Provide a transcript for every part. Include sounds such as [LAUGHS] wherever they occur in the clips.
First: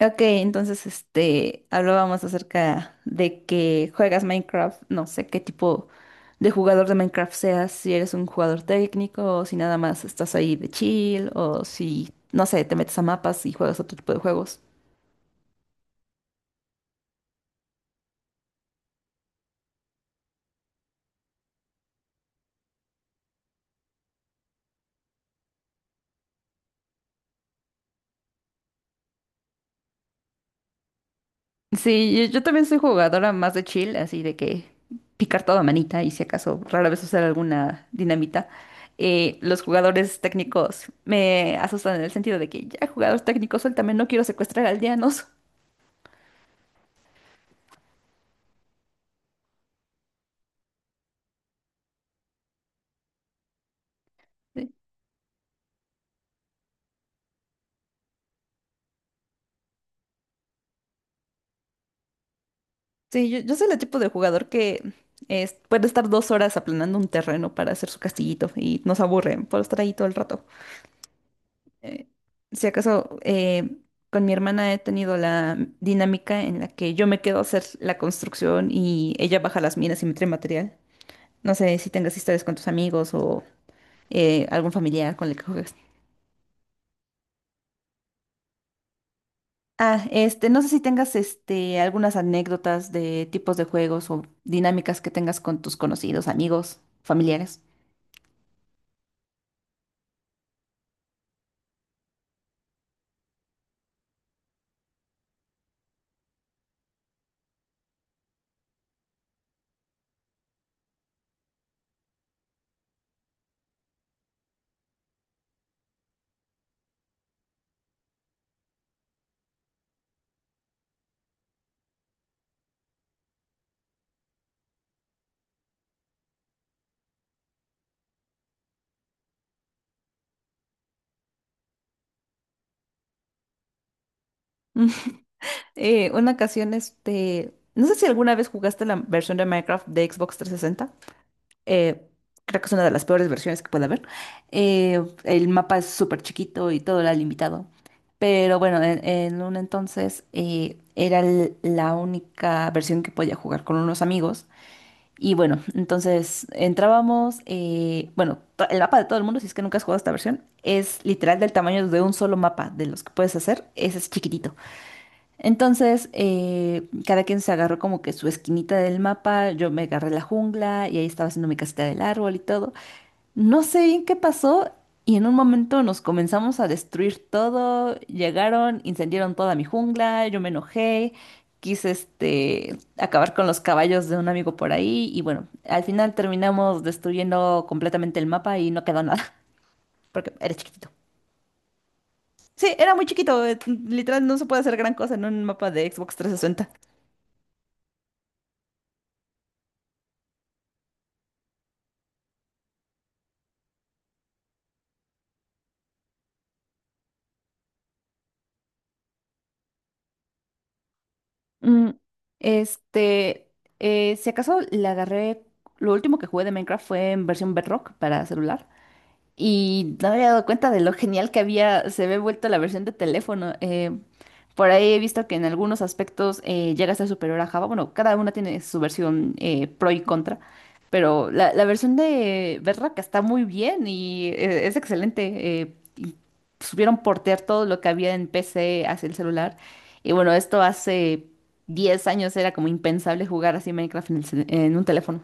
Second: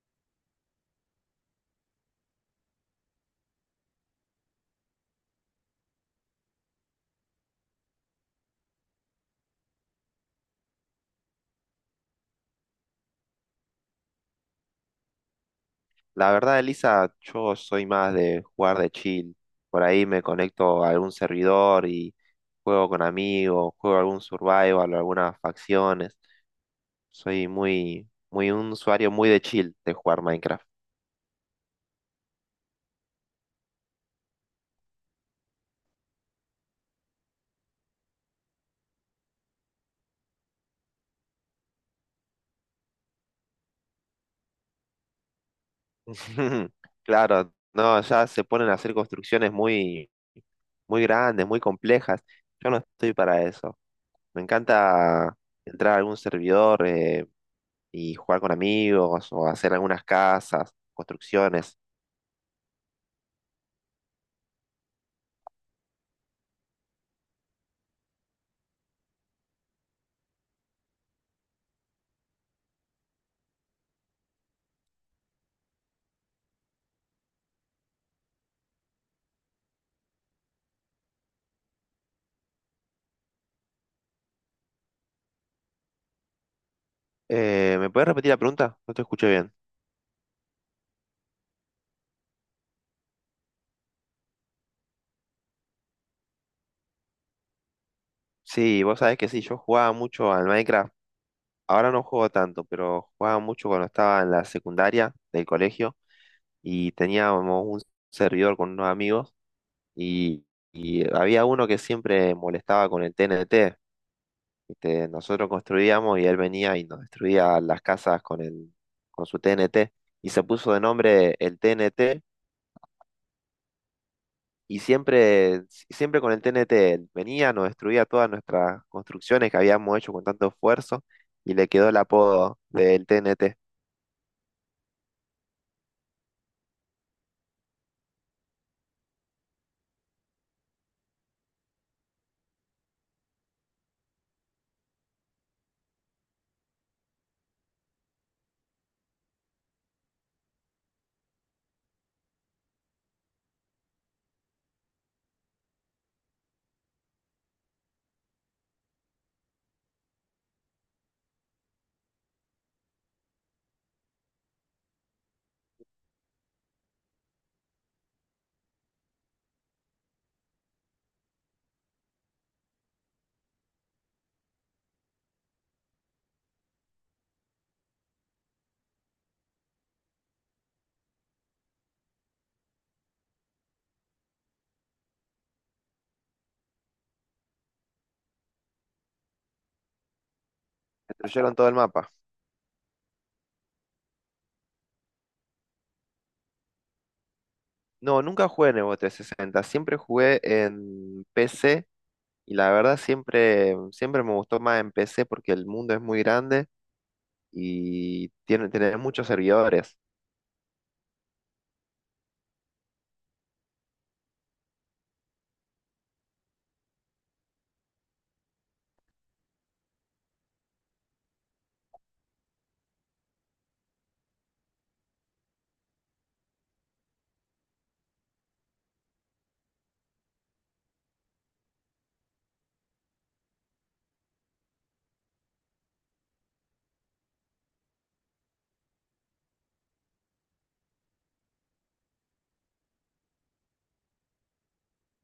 Ok, entonces hablábamos acerca de que juegas Minecraft. No sé qué tipo de jugador de Minecraft seas, si eres un jugador técnico o si nada más estás ahí de chill o si, no sé, te metes a mapas y juegas otro tipo de juegos. La verdad, Elisa, yo soy más de jugar de chill. Por ahí me conecto a algún servidor y juego con amigos, juego algún survival o algunas facciones. Soy muy un usuario muy de chill de jugar Minecraft. Sí, yo también soy jugadora más de chill, así de que picar toda manita y si acaso rara vez usar alguna dinamita. Los jugadores técnicos me asustan en el sentido de que ya jugador técnico, también no quiero secuestrar aldeanos. [LAUGHS] Claro, no, ya se ponen a hacer construcciones muy, muy grandes, muy complejas. Yo no estoy para eso. Me encanta entrar a algún servidor y jugar con amigos o hacer algunas casas, construcciones. Sí, yo soy el tipo de jugador que puede estar 2 horas aplanando un terreno para hacer su castillito y nos aburre por estar ahí todo el rato. Eh, si acaso, con mi hermana he tenido la dinámica en la que yo me quedo a hacer la construcción y ella baja las minas y me trae material. No sé si tengas historias con tus amigos o algún familiar con el que juegas. ¿Me puedes repetir la pregunta? No te escuché bien. Ah, no sé si tengas algunas anécdotas de tipos de juegos o dinámicas que tengas con tus conocidos, amigos, familiares. Sí, vos sabés que sí, yo jugaba mucho al Minecraft. Ahora no juego tanto, pero jugaba mucho cuando estaba en la secundaria del colegio y teníamos un servidor con unos amigos y, y había uno que siempre molestaba con el TNT. ¿Viste? Nosotros construíamos y él venía y nos destruía las casas con su TNT y se puso de nombre el TNT. Y siempre, siempre con el TNT venía, nos destruía todas nuestras construcciones que habíamos hecho con tanto esfuerzo y le quedó el apodo del TNT. Una ocasión, no sé si alguna vez jugaste la versión de Minecraft de Xbox 360. Eh, Creo que es una de las peores versiones que puede haber. El mapa es súper chiquito y todo era limitado. Pero bueno, en un entonces era la única versión que podía jugar con unos amigos. Y bueno, entonces entrábamos, bueno, el mapa de todo el mundo, si es que nunca has jugado esta versión, es literal del tamaño de un solo mapa, de los que puedes hacer, ese es chiquitito. Entonces, cada quien se agarró como que su esquinita del mapa, yo me agarré la jungla y ahí estaba haciendo mi casita del árbol y todo. No sé bien qué pasó y en un momento nos comenzamos a destruir todo, llegaron, incendiaron toda mi jungla, yo me enojé, quise acabar con los caballos de un amigo por ahí y bueno, al final terminamos destruyendo completamente el mapa y no quedó nada, [LAUGHS] porque era chiquitito. Destruyeron todo el mapa. Sí, era muy chiquito, literal no se puede hacer gran cosa en un mapa de Xbox trescientos sesenta. No, nunca jugué en Evo 360, siempre jugué en PC y la verdad siempre, siempre me gustó más en PC porque el mundo es muy grande y tiene muchos servidores. Mm, este, si acaso la agarré, lo último que jugué de Minecraft fue en versión Bedrock para celular. Y no me había dado cuenta de lo genial que había, se había vuelto la versión de teléfono. Por ahí he visto que en algunos aspectos llega a ser superior a Java. Bueno, cada una tiene su versión pro y contra, pero la versión de Bedrock está muy bien y es excelente. Y supieron portear todo lo que había en PC hacia el celular. Y bueno, esto hace 10 años era como impensable jugar así Minecraft en el en un teléfono.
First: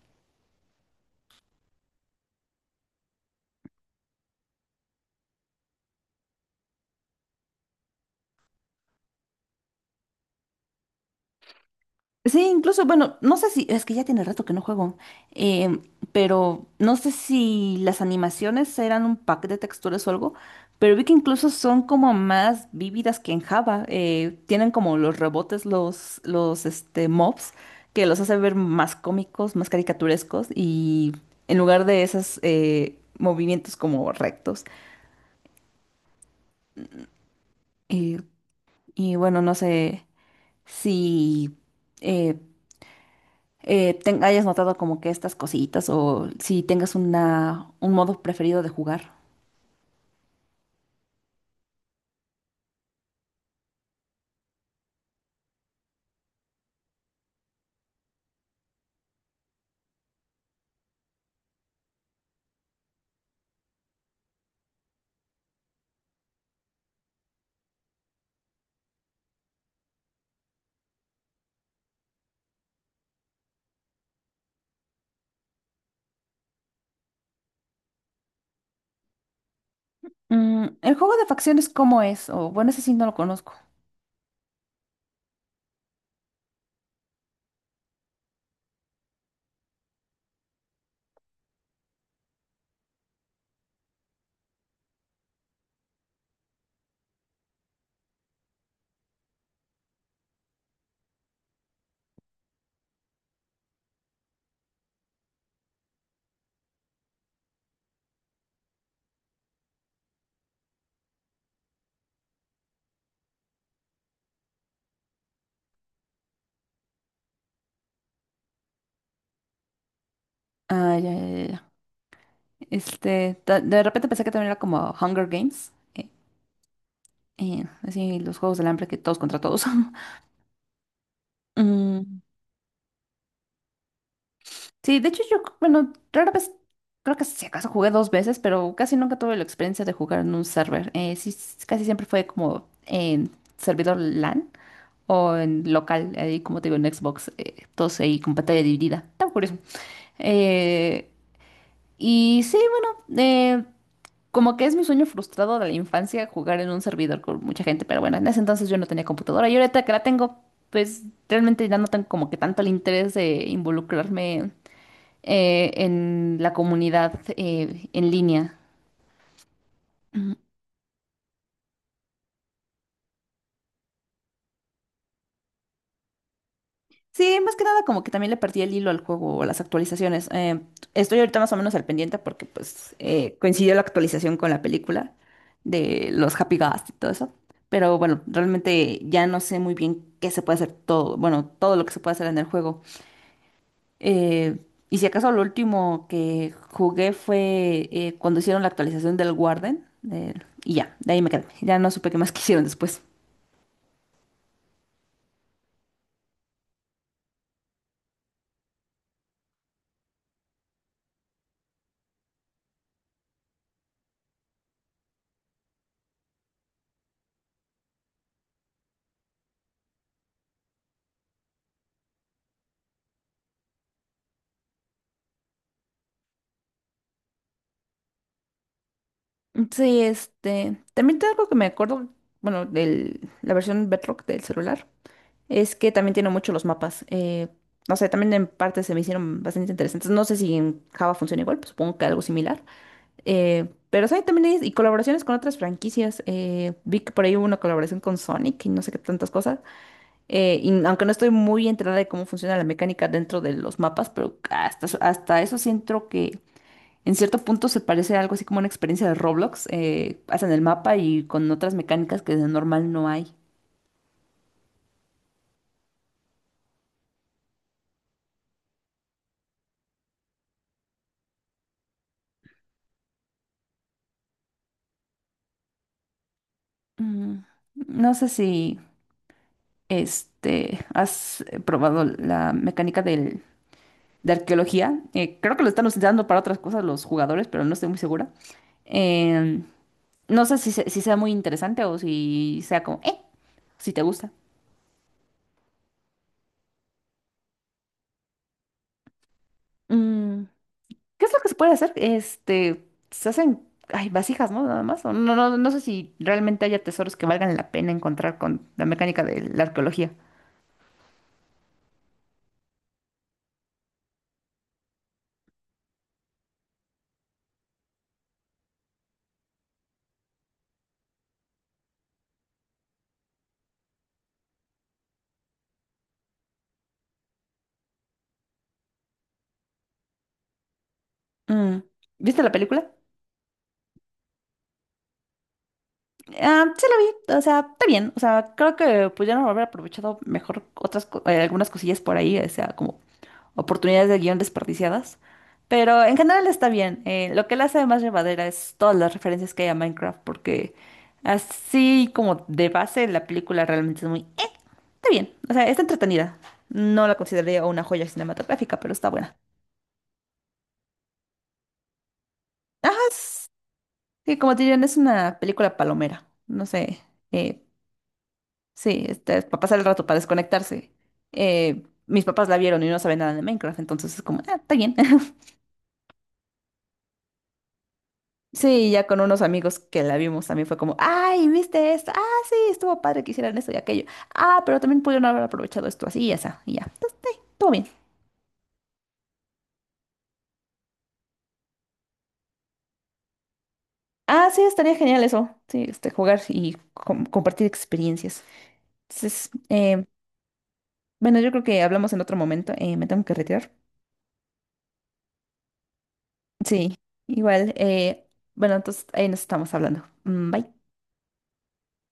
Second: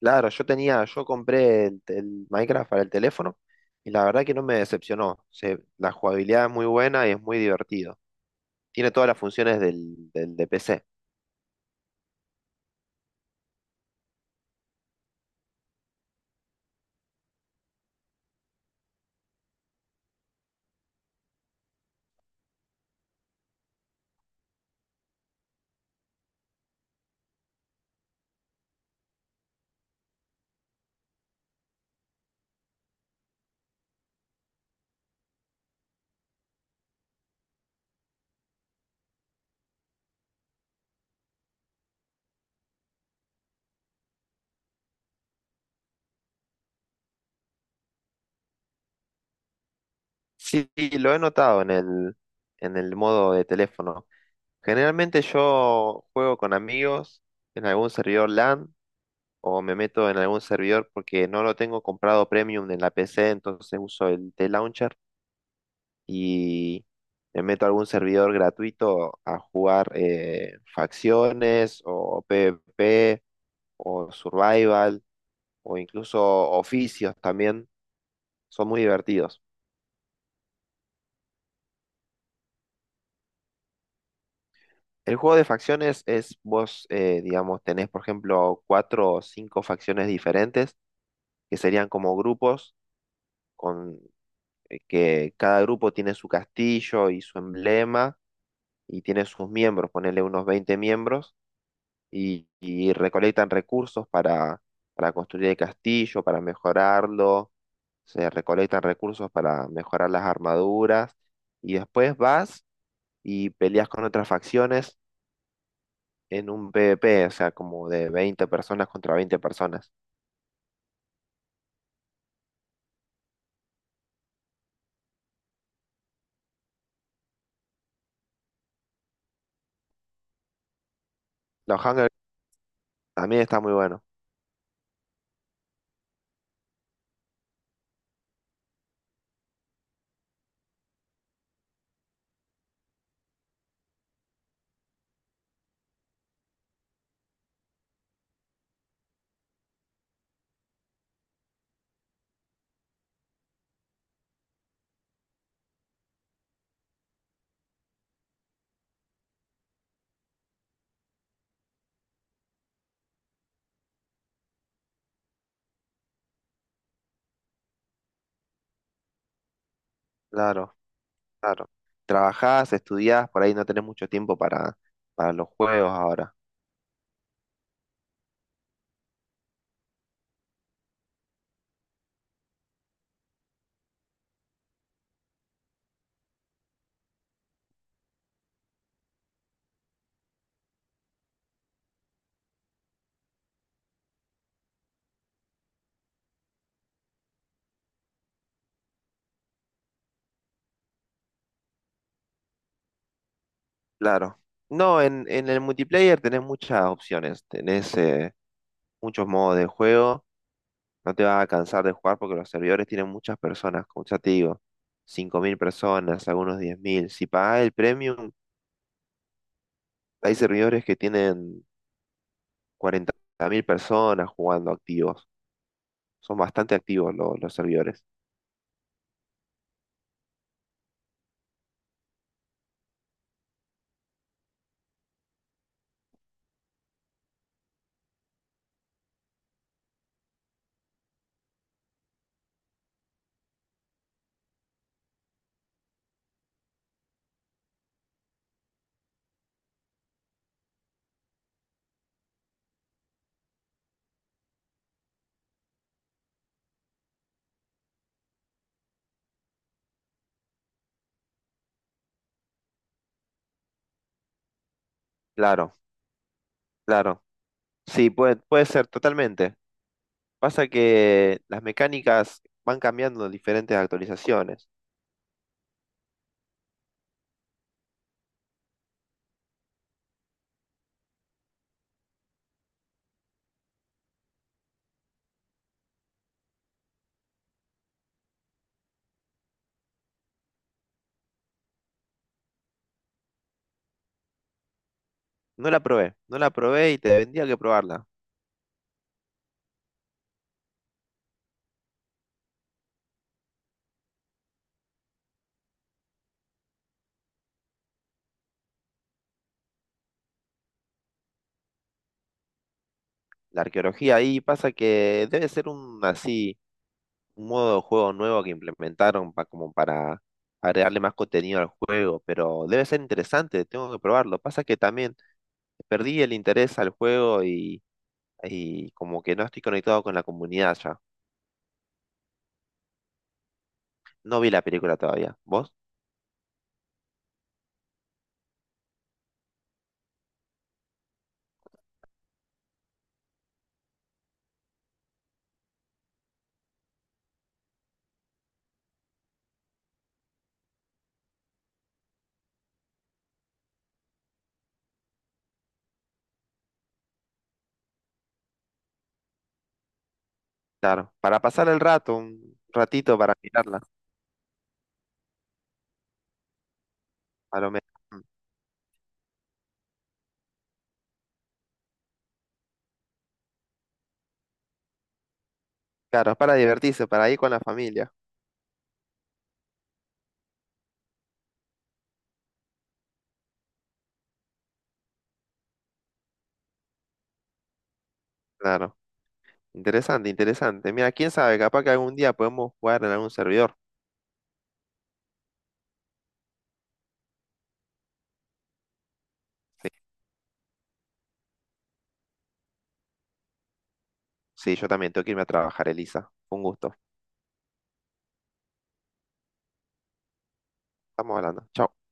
Claro, yo tenía, yo compré el Minecraft para el teléfono y la verdad que no me decepcionó. La jugabilidad es muy buena y es muy divertido. Tiene todas las funciones del de PC. Sí, incluso, bueno, no sé si, es que ya tiene rato que no juego, em, pero no sé si las animaciones eran un pack de texturas o algo, pero vi que incluso son como más vívidas que en Java. Tienen como los rebotes, los mobs, que los hace ver más cómicos, más caricaturescos, y en lugar de esos movimientos como rectos. Eh, y bueno, no sé si... eh, hayas notado como que estas cositas o si tengas una, un modo preferido de jugar. Sí, lo he notado en el modo de teléfono. Generalmente yo juego con amigos en algún servidor LAN o me meto en algún servidor porque no lo tengo comprado premium en la PC, entonces uso el T-Launcher y me meto a algún servidor gratuito a jugar facciones o PvP o Survival o incluso oficios también. Son muy divertidos. Mm, ¿el juego de facciones cómo es? O bueno, ese sí no lo conozco. El juego de facciones es vos, digamos, tenés, por ejemplo, cuatro o cinco facciones diferentes, que serían como grupos, con que cada grupo tiene su castillo y su emblema y tiene sus miembros, ponerle unos 20 miembros y recolectan recursos para construir el castillo, para mejorarlo, se recolectan recursos para mejorar las armaduras y después vas y peleas con otras facciones en un PvP, o sea, como de 20 personas contra 20 personas. Ah, ya, ya, ya. Ya. Este, de repente pensé que también era como Hunger Games. Así los juegos del hambre, que todos contra todos. [LAUGHS] Los Hunger Mm, también está muy bueno. sí, de hecho yo, bueno, rara vez, creo que si acaso jugué dos veces, pero casi nunca tuve la experiencia de jugar en un server. Sí, casi siempre fue como en servidor LAN. O en local, ahí como te digo, en Xbox, todos ahí con pantalla dividida. Está curioso. Eh, y sí, bueno, eh, Como que es mi sueño frustrado de la infancia jugar en un servidor con mucha gente, pero bueno, en ese entonces yo no tenía computadora y ahorita que la tengo, pues realmente ya no tengo como que tanto el interés de involucrarme en la comunidad en línea. Claro, claro. Trabajás, estudiás, por ahí no tenés mucho tiempo para los juegos ahora. Sí, más que nada como que también le perdí el hilo al juego o a las actualizaciones. Estoy ahorita más o menos al pendiente porque pues coincidió la actualización con la película de los Happy Ghast y todo eso. Pero bueno, realmente ya no sé muy bien qué se puede hacer todo, bueno, todo lo que se puede hacer en el juego. Eh, y si acaso lo último que jugué fue cuando hicieron la actualización del Warden, eh, y ya, de ahí me quedé. Ya no supe qué más [LAUGHS] quisieron después. Claro. No, en el multiplayer tenés muchas opciones, tenés muchos modos de juego, no te vas a cansar de jugar porque los servidores tienen muchas personas, como ya te digo, 5.000 personas, algunos 10.000. Si pagás el premium, hay servidores que tienen 40.000 personas jugando activos. Son bastante activos los servidores. Sí, este, también te algo que me acuerdo, bueno, de la versión Bedrock del celular, es que también tiene mucho los mapas. No sé, también en parte se me hicieron bastante interesantes. No sé si en Java funciona igual, pues supongo que algo similar. Pero sí, también hay y colaboraciones con otras franquicias. Vi que por ahí hubo una colaboración con Sonic y no sé qué tantas cosas. Y aunque no estoy muy enterada de cómo funciona la mecánica dentro de los mapas, pero hasta eso siento que en cierto punto se parece a algo así como una experiencia de Roblox. Hacen el mapa y con otras mecánicas que de normal no hay. Claro, claro. Sí, puede ser, totalmente. Pasa que las mecánicas van cambiando en diferentes actualizaciones. Mm, no sé si has probado la mecánica de arqueología. Creo que lo están usando para otras cosas los jugadores, pero no estoy muy segura. Eh, no sé si, si sea muy interesante o si sea como, si te gusta. No la probé, no la probé y te vendría que probarla. Mm, ¿qué es lo que se puede hacer? Este, se hacen, ay, vasijas, ¿no? Nada más. O no, no, no sé si realmente haya tesoros que valgan la pena encontrar con la mecánica de la arqueología. La arqueología ahí pasa que debe ser un así, un modo de juego nuevo que implementaron como para agregarle más contenido al juego, pero debe ser interesante, tengo que probarlo. Pasa que también perdí el interés al juego y como que no estoy conectado con la comunidad ya. Mm, ¿viste la película? No vi la película todavía. ¿Vos? Ah, sí la vi, o sea, está bien, o sea, creo que pudieron haber aprovechado mejor otras, algunas cosillas por ahí, o sea, como oportunidades de guión desperdiciadas, pero en general está bien. Lo que la hace más llevadera es todas las referencias que hay a Minecraft, porque así como de base la película realmente es muy... Está bien, o sea, está entretenida. No la consideraría una joya cinematográfica, pero está buena. Claro. Para pasar el rato, un Ajá, ratito para mirarla, sí, como te dirían, es una película palomera. No sé, a eh, lo menos. Mm. sí, es para pasar el rato, para desconectarse. Mis papás la vieron y no saben nada de Minecraft, entonces es como, ah, está bien. [LAUGHS] Claro, es para divertirse, para ir con la familia. Sí, ya con unos amigos que la vimos también fue como, ay, ¿viste esto? Ah, sí, estuvo padre que hicieran esto y aquello. Ah, pero también pudieron haber aprovechado esto así y esa, y ya. Entonces, sí, todo bien. Claro. Interesante, interesante. Mira, quién sabe, capaz que algún día podemos jugar en algún servidor. Ah, sí, estaría genial eso. Sí, jugar y compartir experiencias. Entonces, Sí, bueno, yo creo que hablamos en otro momento. Me tengo que retirar. sí, yo también tengo que irme a trabajar, Elisa. Un gusto. Sí, igual. Bueno, entonces ahí nos estamos hablando. Mm, bye. Estamos hablando. Chao.